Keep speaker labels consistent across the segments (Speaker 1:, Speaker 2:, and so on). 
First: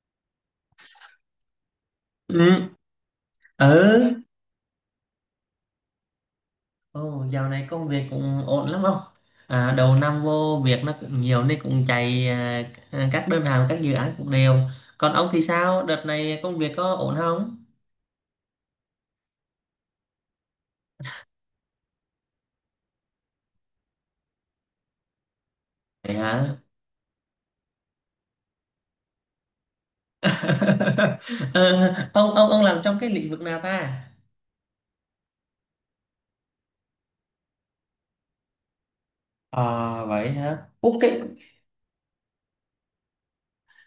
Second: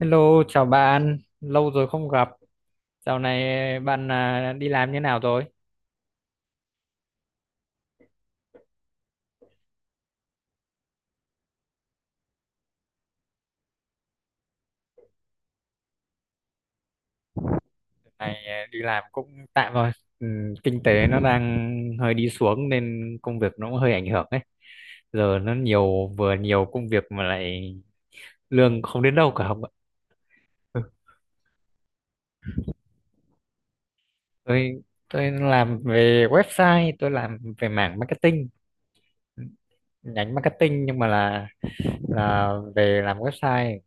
Speaker 1: Hello, chào bạn. Lâu rồi không gặp.
Speaker 2: Ừ,
Speaker 1: Dạo này
Speaker 2: ừ.
Speaker 1: bạn à, đi làm như nào rồi?
Speaker 2: Ồ, dạo này công việc cũng ổn lắm không? À, đầu năm vô việc nó cũng nhiều nên cũng chạy các đơn hàng, các dự án cũng đều. Còn ông thì sao? Đợt này công việc có ổn không?
Speaker 1: Dạo này à, đi làm cũng tạm rồi. Ừ, kinh tế nó đang hơi đi xuống nên công việc nó cũng hơi ảnh hưởng ấy. Giờ nó nhiều
Speaker 2: Vậy
Speaker 1: vừa
Speaker 2: hả?
Speaker 1: nhiều công việc mà lại lương không đến đâu cả không ạ. Ừ,
Speaker 2: Ờ, ông làm trong cái lĩnh vực nào ta?
Speaker 1: Tôi tôi làm về website, tôi làm về mảng marketing,
Speaker 2: À vậy
Speaker 1: nhánh
Speaker 2: hả?
Speaker 1: marketing
Speaker 2: Ủa,
Speaker 1: nhưng mà
Speaker 2: cái
Speaker 1: là về làm website.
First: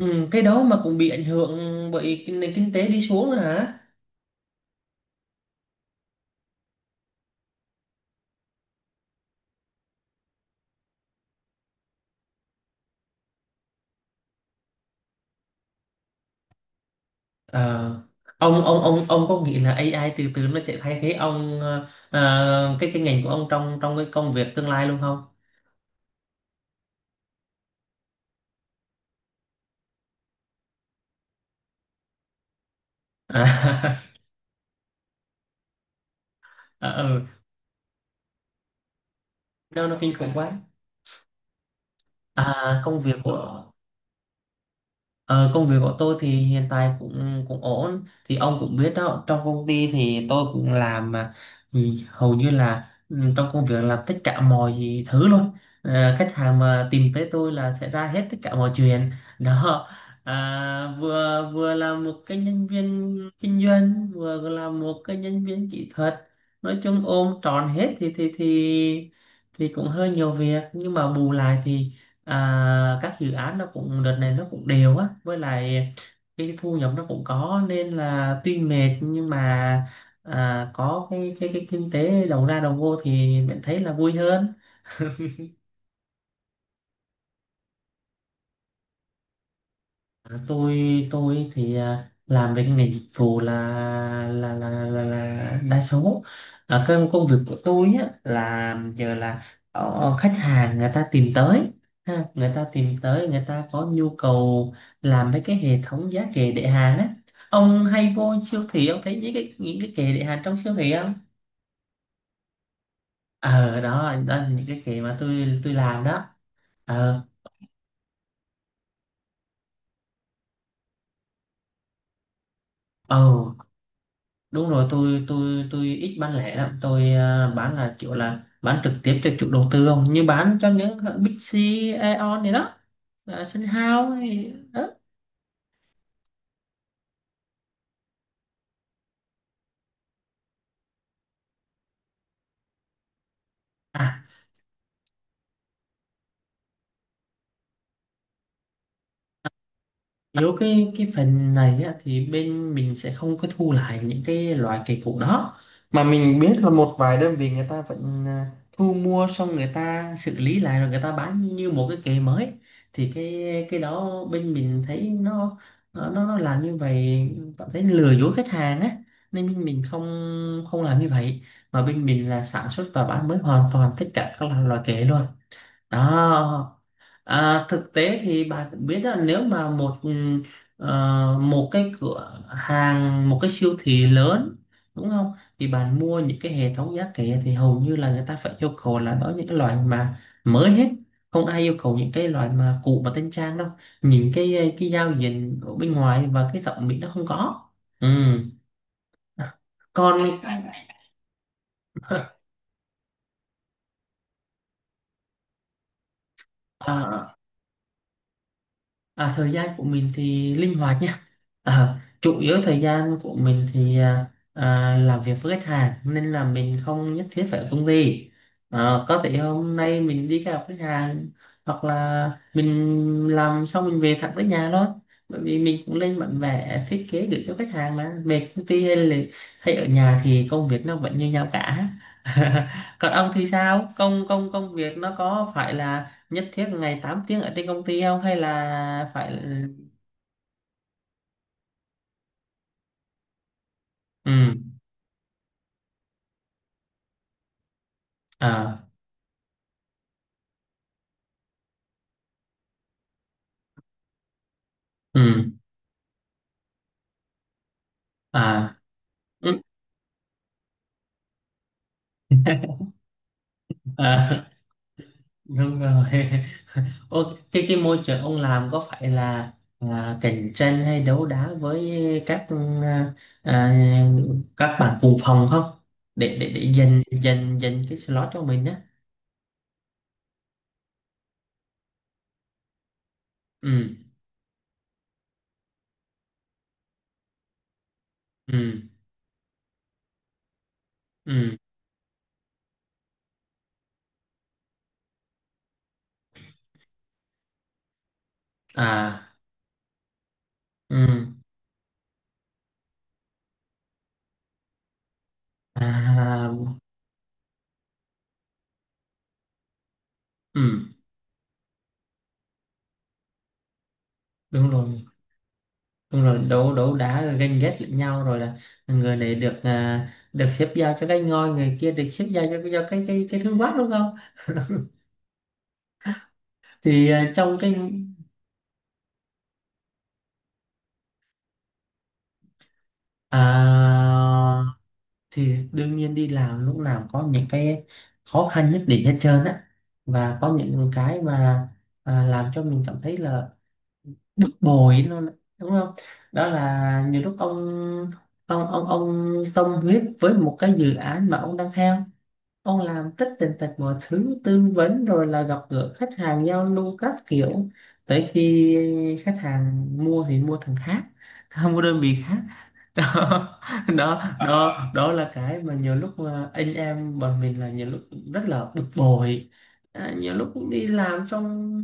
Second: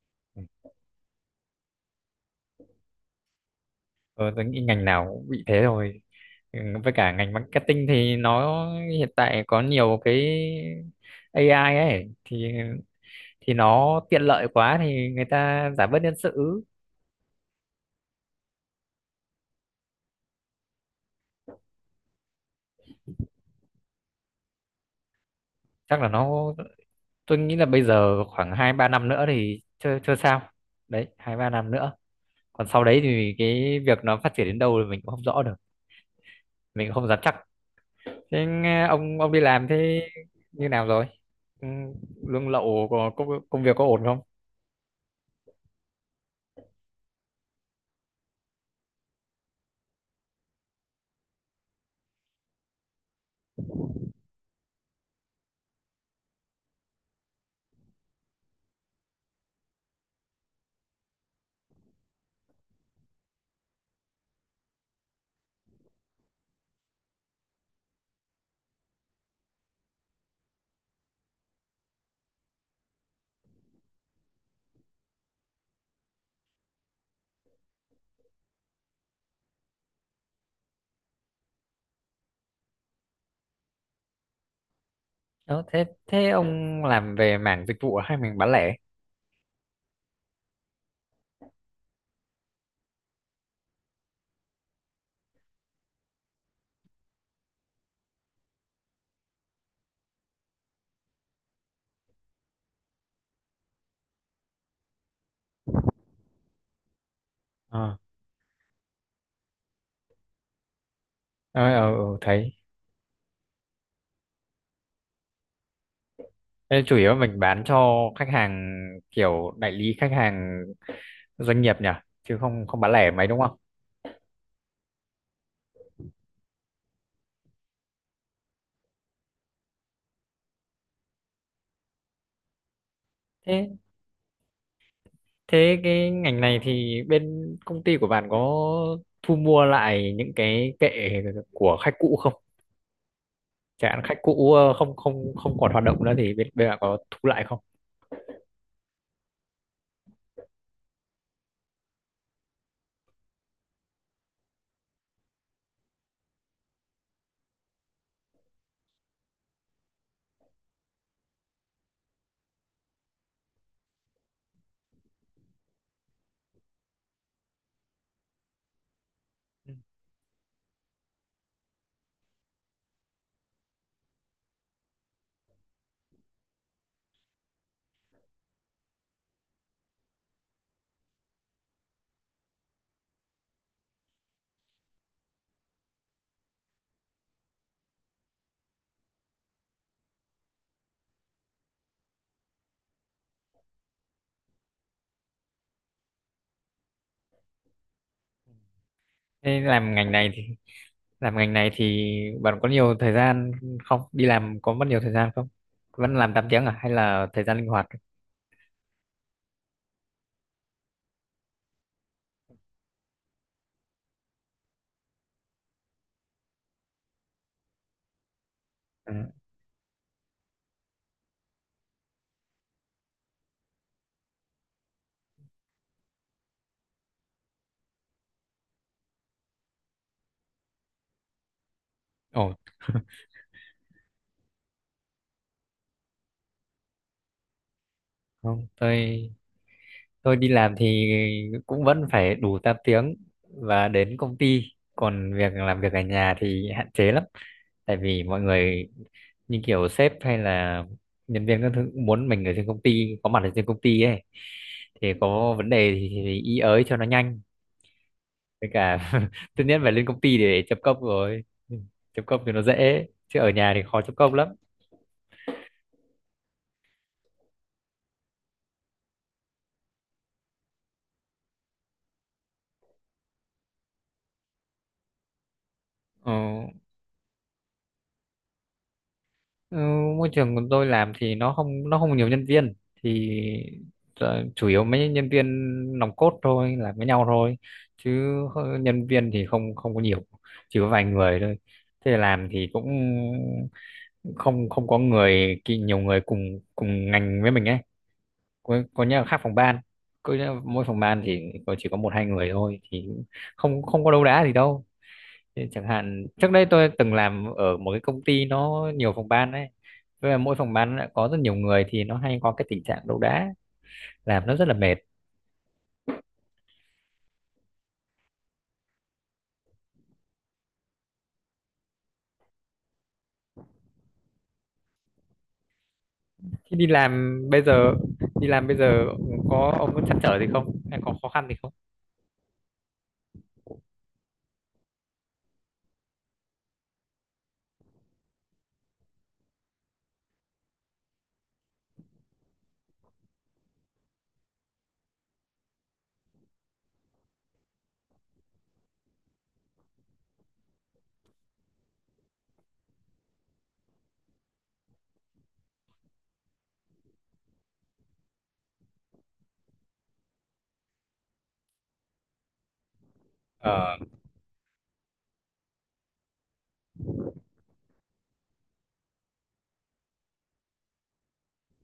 Speaker 2: ừ, cái đó mà cũng bị ảnh hưởng bởi cái nền kinh tế đi xuống nữa hả?
Speaker 1: Ờ, tôi nghĩ ngành nào cũng bị thế rồi. Ừ, với cả ngành marketing thì nó hiện tại có nhiều cái AI ấy thì nó tiện lợi quá thì người ta giảm bớt nhân sự.
Speaker 2: Ờ, ông có nghĩ là AI từ từ nó sẽ thay thế ông cái ngành của ông trong trong cái công việc tương lai luôn không?
Speaker 1: Chắc là nó, tôi nghĩ là bây giờ khoảng hai ba năm nữa thì chưa chưa sao đấy, hai ba năm nữa, còn sau đấy thì cái việc nó phát triển đến đâu thì mình cũng không rõ được, mình
Speaker 2: À,
Speaker 1: cũng không
Speaker 2: ờ,
Speaker 1: dám
Speaker 2: ừ,
Speaker 1: chắc. Thế nghe ông đi làm
Speaker 2: nó
Speaker 1: thế
Speaker 2: kinh khủng quá.
Speaker 1: như nào rồi? Ừ, lương
Speaker 2: À,
Speaker 1: lậu
Speaker 2: công
Speaker 1: có
Speaker 2: việc
Speaker 1: công, công
Speaker 2: của
Speaker 1: việc có ổn không?
Speaker 2: Ờ, công việc của tôi thì hiện tại cũng cũng ổn thì ông cũng biết đó, trong công ty thì tôi cũng làm mà, ừ, hầu như là, trong công việc làm tất cả mọi thứ luôn. Ờ, khách hàng mà tìm tới tôi là sẽ ra hết tất cả mọi chuyện đó, vừa vừa là một cái nhân viên kinh doanh vừa là một cái nhân viên kỹ thuật. Nói chung ôm trọn hết thì thì cũng hơi nhiều việc nhưng mà bù lại thì các dự án nó cũng đợt này nó cũng đều á, với lại cái thu nhập nó cũng có nên là tuy mệt nhưng mà có cái cái kinh tế đầu ra đầu vô thì mình thấy là vui hơn.
Speaker 1: Đó, thế thế ông làm về mảng dịch vụ hay mình bán lẻ?
Speaker 2: À, tôi tôi thì làm về cái ngành dịch vụ là là đa số. Cái công việc của tôi á là giờ là khách hàng người ta tìm tới, ha, người ta tìm tới, người ta có nhu cầu làm mấy cái hệ thống giá kệ để hàng á. Ông
Speaker 1: Ờ,
Speaker 2: hay vô siêu thị, ông thấy những cái, những cái kệ để hàng trong siêu thị không?
Speaker 1: ờ, ờ, ờ, thấy.
Speaker 2: Ờ đó, đó là những cái kệ mà tôi làm đó.
Speaker 1: Thế chủ yếu
Speaker 2: ờ
Speaker 1: mình bán cho khách hàng kiểu đại lý, khách hàng doanh nghiệp nhỉ, chứ không không bán lẻ
Speaker 2: ờ
Speaker 1: mấy đúng không?
Speaker 2: Đúng rồi, tôi ít bán lẻ lắm, tôi bán là kiểu là bán trực tiếp cho chủ đầu tư không, như bán cho những hãng Big C, Aeon này đó, Sun
Speaker 1: Thế
Speaker 2: House hay đó.
Speaker 1: thế cái ngành này thì bên công ty của bạn có thu mua lại những cái kệ của khách cũ không? Chẳng hạn
Speaker 2: À,
Speaker 1: khách cũ ờ, không không không còn hoạt động nữa thì bên bên bạn có thu lại không?
Speaker 2: Yếu cái phần này á, thì bên mình sẽ không có thu lại những cái loại cây cũ đó, mà mình biết là một vài đơn vị người ta vẫn thu mua xong người ta xử lý lại rồi người ta bán như một cái cây mới. Thì cái đó bên mình thấy nó làm như vậy cảm thấy lừa dối khách hàng á, nên bên
Speaker 1: Ừ.
Speaker 2: mình không không làm như vậy, mà bên mình là sản xuất và bán mới hoàn toàn tất cả các loại loại cây luôn đó. Thực tế thì bà cũng biết là nếu mà một một cái cửa hàng, một cái siêu thị lớn, đúng không, thì bạn mua những cái hệ thống giá kệ thì hầu như là người ta phải yêu cầu là đó những cái loại mà mới hết, không ai yêu cầu những cái loại mà cũ và tân trang đâu. Nhìn cái cái giao diện ở bên ngoài và cái thẩm mỹ nó không có. Ừ.
Speaker 1: Thế làm ngành
Speaker 2: Còn
Speaker 1: này thì làm ngành này thì bạn có nhiều thời gian không, đi làm có mất nhiều thời gian không, vẫn làm 8 tiếng à hay là
Speaker 2: à,
Speaker 1: thời gian linh hoạt?
Speaker 2: Thời gian của mình thì linh hoạt nha. Ờ, chủ yếu thời gian của mình thì làm việc với khách hàng nên là mình không nhất thiết phải ở công ty. Ờ,
Speaker 1: Ừ.
Speaker 2: có thể hôm nay mình đi gặp khách hàng, hoặc là mình làm xong mình về thẳng tới nhà thôi. Bởi vì mình cũng lên bản vẽ thiết kế gửi cho khách hàng mà, về công ty hay là ở nhà thì công việc nó vẫn như nhau cả.
Speaker 1: ồ
Speaker 2: Còn ông thì sao? Công công công việc nó có phải là nhất thiết ngày 8 tiếng ở trên công ty không, hay
Speaker 1: không
Speaker 2: là
Speaker 1: tôi
Speaker 2: phải
Speaker 1: tôi đi làm thì cũng vẫn phải đủ 8 tiếng và đến
Speaker 2: ừ
Speaker 1: công ty, còn việc làm việc ở nhà thì hạn chế lắm, tại vì mọi
Speaker 2: à
Speaker 1: người như kiểu sếp hay là nhân viên các thứ cũng muốn mình ở trên công ty, có mặt ở trên công ty ấy, thì
Speaker 2: ừ
Speaker 1: có vấn đề thì ý ới cho nó nhanh. Với
Speaker 2: à
Speaker 1: cả
Speaker 2: ừ.
Speaker 1: tất nhiên phải lên công ty để chấm công rồi, chấm công thì nó dễ chứ ở nhà thì khó chấm
Speaker 2: à
Speaker 1: công lắm.
Speaker 2: đúng rồi. Ô, thế cái môi trường ông làm có phải là cạnh tranh hay đấu đá với các à, à, các bạn cùng phòng không,
Speaker 1: Ờ,
Speaker 2: để dành dành dành cái slot cho mình á?
Speaker 1: ừ, môi trường của tôi làm thì nó không nhiều nhân viên thì
Speaker 2: Ừ
Speaker 1: ờ, chủ yếu mấy nhân viên nòng cốt thôi làm với nhau thôi, chứ
Speaker 2: ừ
Speaker 1: nhân viên thì không không có nhiều, chỉ có vài người
Speaker 2: ừ
Speaker 1: thôi. Thế làm thì cũng không không có nhiều người cùng cùng ngành với mình ấy, có nhà
Speaker 2: à
Speaker 1: khác phòng ban, mỗi phòng ban
Speaker 2: ừ
Speaker 1: thì có chỉ có một hai người thôi thì không không có đấu đá gì đâu. Thế chẳng hạn
Speaker 2: à
Speaker 1: trước đây tôi từng làm ở một cái công ty nó nhiều phòng ban đấy, với là mỗi
Speaker 2: ừ
Speaker 1: phòng ban lại có rất nhiều người thì nó hay có cái tình trạng đấu đá, làm nó rất
Speaker 2: đúng
Speaker 1: là mệt.
Speaker 2: rồi Đúng rồi, đấu đấu đá rồi ganh ghét lẫn nhau rồi là người này được được xếp giao cho cái ngôi, người kia được xếp giao cho, cái thương mát đúng không?
Speaker 1: Thế đi
Speaker 2: thì à,
Speaker 1: làm
Speaker 2: trong
Speaker 1: bây
Speaker 2: cái
Speaker 1: giờ đi làm bây giờ có ông có trăn trở gì không hay có khó khăn gì không?
Speaker 2: à, thì đương nhiên đi làm lúc nào có những cái khó khăn nhất định hết trơn á, và có những cái mà làm cho mình cảm thấy là bực bội luôn á, đúng không? Đó là nhiều lúc ông, ông tâm huyết với một cái dự án mà ông đang theo, ông làm tất tần tật mọi thứ tư vấn rồi là gặp gỡ khách hàng giao lưu các kiểu, tới khi khách hàng mua thì mua thằng khác mua đơn vị khác. Đó,
Speaker 1: Ờ
Speaker 2: Ờ, đó đó là cái mà nhiều lúc mà anh em bọn mình là nhiều lúc rất là bực bội. Nhiều lúc cũng đi làm xong,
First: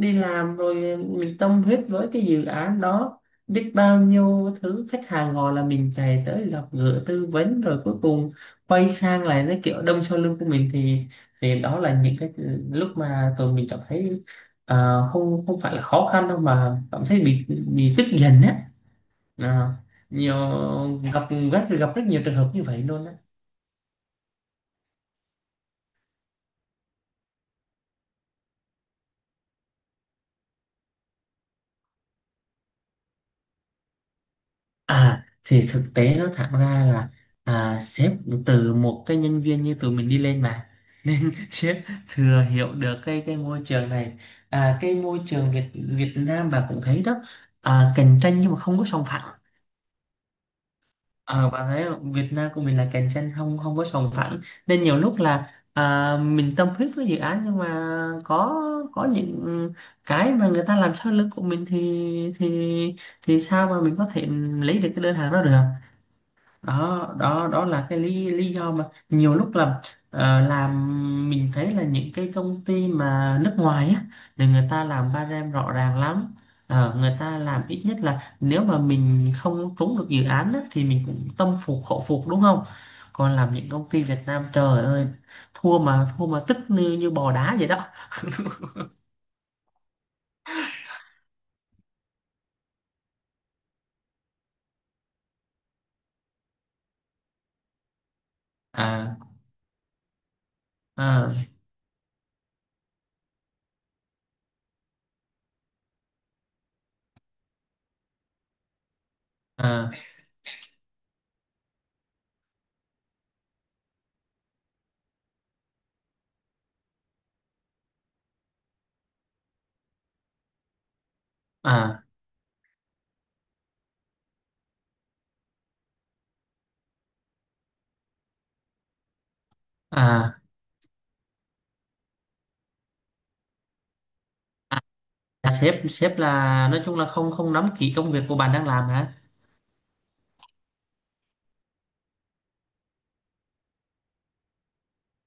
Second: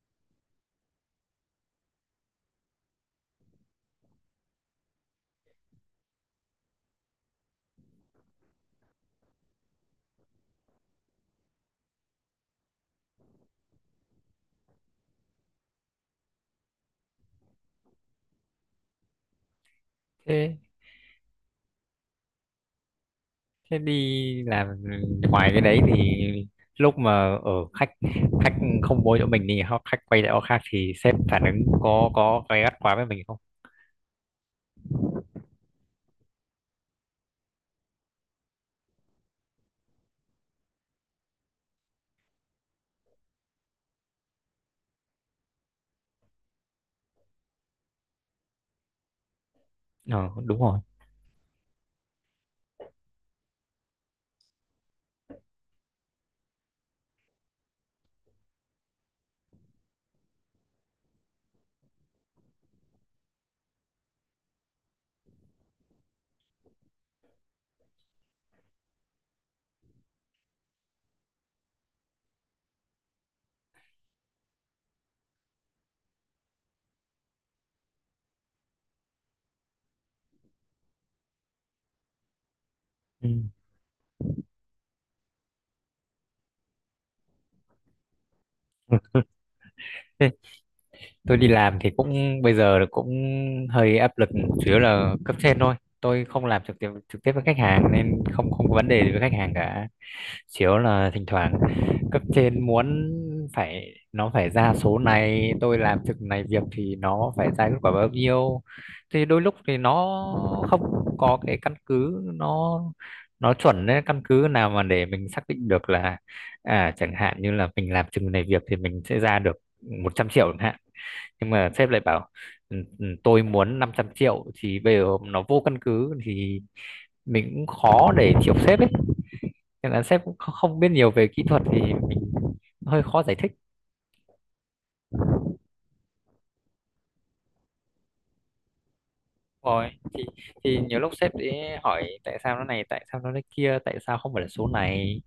Speaker 2: đi làm rồi mình tâm huyết với cái dự án đó, biết bao nhiêu thứ, khách hàng gọi là mình chạy tới gặp gỡ tư vấn rồi cuối cùng quay sang lại nó kiểu đâm sau lưng của mình thì đó là những cái lúc mà tụi mình cảm thấy à, không không phải là khó khăn đâu mà cảm thấy bị tức giận á. Ờ, nhiều,
Speaker 1: thế.
Speaker 2: gặp rất, gặp rất nhiều trường hợp như vậy luôn á.
Speaker 1: Thế đi làm ngoài cái đấy thì lúc mà ở khách khách không bố chỗ mình thì họ khách quay lại chỗ khác thì sếp phản ứng có gay gắt quá với mình không?
Speaker 2: À thì thực tế nó thẳng ra là sếp từ một cái nhân viên như tụi mình đi lên mà, nên sếp thừa hiểu được cái môi trường này. Cái môi trường Việt Việt Nam bà cũng thấy đó, cạnh tranh nhưng mà không có sòng phẳng.
Speaker 1: Ờ đúng rồi.
Speaker 2: Ờ, bạn thấy không, Việt Nam của mình là cạnh tranh không không có sòng phẳng, nên nhiều lúc là mình tâm huyết với dự án nhưng mà có có những cái mà người ta làm sau lưng của mình thì thì sao mà mình có thể lấy được cái đơn hàng đó được. Đó đó, đó là cái lý lý do mà nhiều lúc là làm mình thấy là những cái công ty mà nước ngoài á thì người ta làm ba rem rõ ràng lắm. Ờ, người ta làm ít nhất là nếu mà mình không trúng được dự án á, thì mình cũng tâm phục khẩu phục, đúng không? Còn làm những công ty Việt Nam trời ơi, thua mà, thua mà tức như, như bò đá vậy đó.
Speaker 1: Ừ. Tôi đi làm thì cũng bây giờ là cũng hơi áp lực, chủ yếu là cấp trên thôi, tôi không làm trực tiếp với khách hàng nên không không có vấn đề gì
Speaker 2: à
Speaker 1: với khách hàng cả. Chủ yếu là thỉnh
Speaker 2: à
Speaker 1: thoảng cấp trên muốn phải nó phải ra số này, tôi làm trực này việc thì nó phải ra kết quả bao nhiêu, thì đôi lúc thì
Speaker 2: à
Speaker 1: nó không có cái căn cứ nó chuẩn đấy, căn cứ nào mà để mình xác định được là à chẳng hạn như là mình làm chừng này việc thì mình sẽ ra được 100 triệu chẳng hạn, nhưng mà sếp lại
Speaker 2: à
Speaker 1: bảo "Ừ, ừ, tôi muốn 500 triệu" thì bây giờ nó vô căn cứ thì mình cũng khó để chịu sếp ấy, nên là sếp cũng
Speaker 2: à
Speaker 1: không biết nhiều về kỹ thuật thì mình hơi khó giải thích.
Speaker 2: À, sếp sếp là nói chung là không không nắm kỹ công việc của bạn đang làm hả?
Speaker 1: Rồi thì nhiều lúc sếp ấy hỏi tại sao nó này, tại sao nó thế kia, tại sao không phải là số này,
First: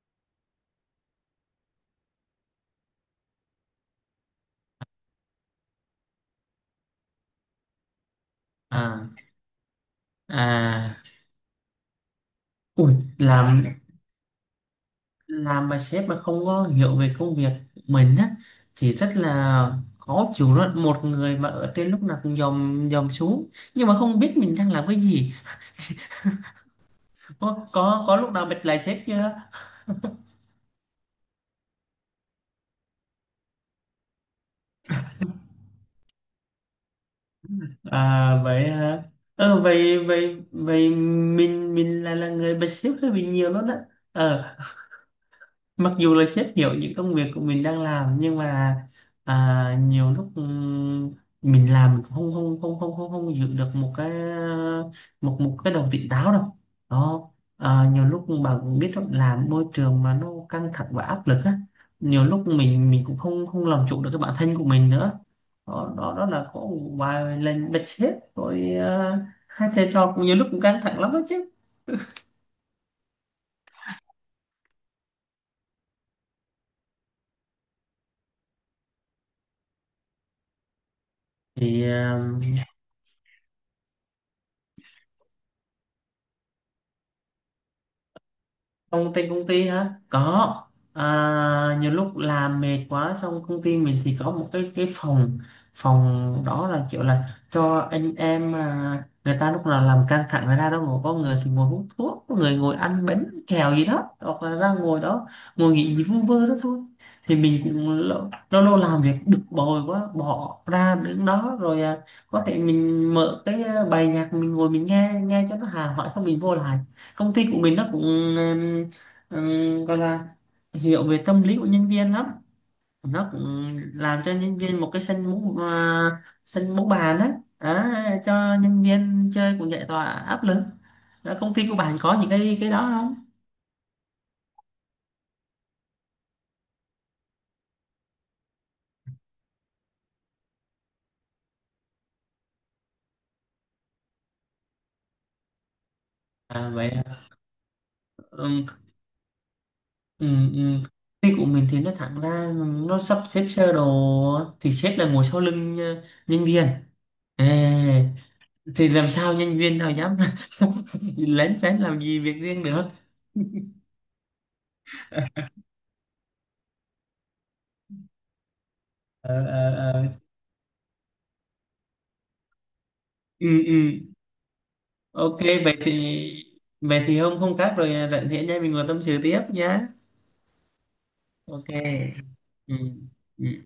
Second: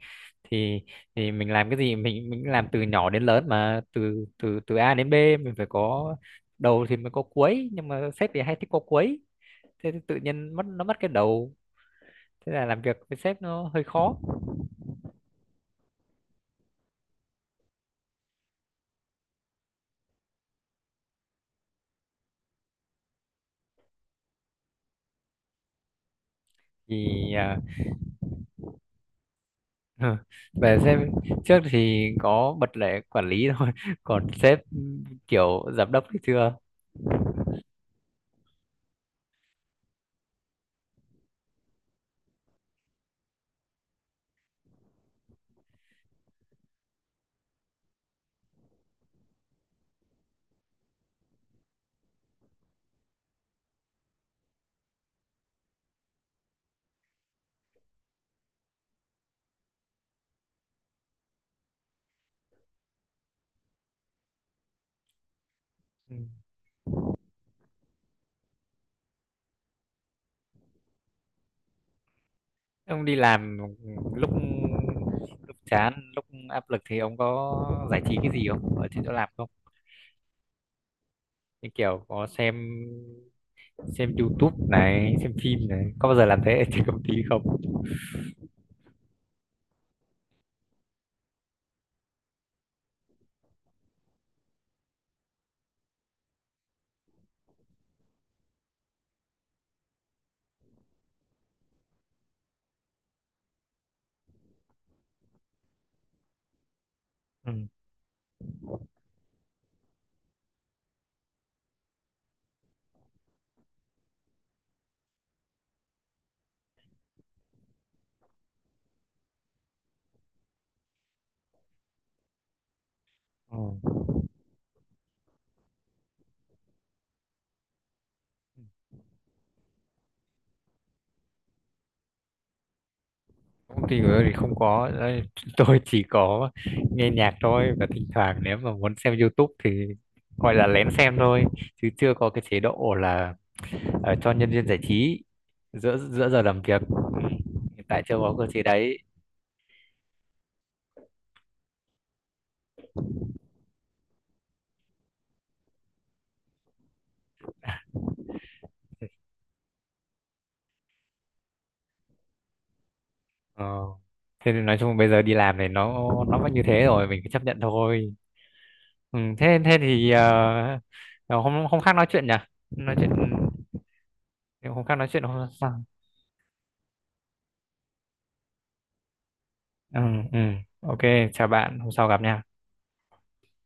Speaker 1: thì thì mình làm cái gì, mình làm từ nhỏ đến lớn mà từ từ từ A đến B, mình phải có đầu thì mới có cuối, nhưng mà sếp thì hay thích có
Speaker 2: à
Speaker 1: cuối, thế thì tự nhiên mất
Speaker 2: à
Speaker 1: cái đầu, thế là làm
Speaker 2: Ui,
Speaker 1: việc với sếp nó hơi khó.
Speaker 2: làm mà sếp mà không có hiểu về công việc mình á thì rất là khó chịu đó, một người mà ở trên lúc nào cũng dòm dòm xuống nhưng mà không biết mình đang làm cái gì.
Speaker 1: thì
Speaker 2: có
Speaker 1: à,
Speaker 2: có có lúc nào bật lại sếp chưa?
Speaker 1: Về sếp trước thì có bật lệ quản lý thôi, còn sếp kiểu giám đốc thì chưa.
Speaker 2: À vậy hả, ờ vậy vậy vậy mình, là người bật sếp hơi bị nhiều luôn đó. Ờ, mặc dù là sếp hiểu những công việc của mình đang làm nhưng mà nhiều lúc mình làm không không không không không không giữ được một cái, một một cái đầu tỉnh táo đâu. Đó, nhiều lúc bạn cũng biết đó, làm môi trường mà nó căng thẳng và áp lực á, nhiều lúc mình cũng không không làm chủ được cái bản thân của mình nữa. Đó đó,
Speaker 1: Ừ.
Speaker 2: đó là có một vài lần bật sếp rồi. Hai thầy trò cũng nhiều lúc cũng căng thẳng lắm đó chứ.
Speaker 1: Ông đi làm lúc lúc chán lúc áp lực thì ông có giải trí cái gì không ở trên chỗ làm không, như
Speaker 2: thì
Speaker 1: kiểu
Speaker 2: à,
Speaker 1: có xem YouTube này, xem phim này, có bao giờ làm thế ở trên công ty không?
Speaker 2: Công ty hả? Có. À, nhiều lúc làm mệt quá, xong công ty mình thì có một cái phòng, phòng đó là kiểu là cho anh em, người ta lúc nào làm căng thẳng người ta đó ngồi, có người thì ngồi hút thuốc, có người ngồi ăn bánh kẹo gì đó, hoặc là ra ngồi đó ngồi nghỉ gì vu vơ đó thôi. Thì
Speaker 1: Ừ.
Speaker 2: mình cũng lâu lâu, lâu làm việc bực bội quá bỏ ra đứng đó rồi, có thể mình mở cái bài nhạc mình ngồi mình nghe nghe cho nó hà hỏi xong mình vô lại. Công ty của mình nó cũng ừm, gọi là hiểu về tâm lý của nhân viên lắm, nó
Speaker 1: Ừ.
Speaker 2: cũng làm cho nhân viên một cái sân bóng, sân bóng bàn á. Đó, cho nhân viên chơi cũng giải tỏa áp lực. Đó, công ty của bạn có những cái đó không?
Speaker 1: Công ty của tôi thì không có đấy, tôi chỉ có nghe nhạc thôi, và thỉnh thoảng nếu mà muốn xem YouTube thì gọi là lén xem thôi, chứ chưa có cái chế độ là ờ, cho nhân viên giải trí giữa giữa giờ làm
Speaker 2: À
Speaker 1: việc.
Speaker 2: vậy hả?
Speaker 1: Ừ, hiện tại chưa có cơ chế
Speaker 2: Ừm,
Speaker 1: đấy.
Speaker 2: Công ty của mình thì nó thẳng ra, nó sắp xếp sơ đồ thì sếp là ngồi sau lưng nhân viên. Ê, thì làm sao nhân viên nào dám lén phén làm gì việc riêng được.
Speaker 1: Ờ, thế nên nói chung bây giờ đi làm này nó vẫn như thế rồi, mình cứ chấp nhận thôi. Ừ,
Speaker 2: ờ
Speaker 1: thế thế
Speaker 2: ờ ờ.
Speaker 1: thì ờ, ờ, hôm hôm khác nói chuyện nhỉ, nói chuyện
Speaker 2: Ừ ừ
Speaker 1: hôm khác, nói chuyện
Speaker 2: ok.
Speaker 1: hôm
Speaker 2: Vậy
Speaker 1: sau.
Speaker 2: thì, vậy thì hôm, khác rồi rảnh thì nha mình ngồi tâm sự tiếp nhá.
Speaker 1: Ừ, ừ. OK, chào
Speaker 2: Ok
Speaker 1: bạn, hôm sau gặp nha.
Speaker 2: ừ ừ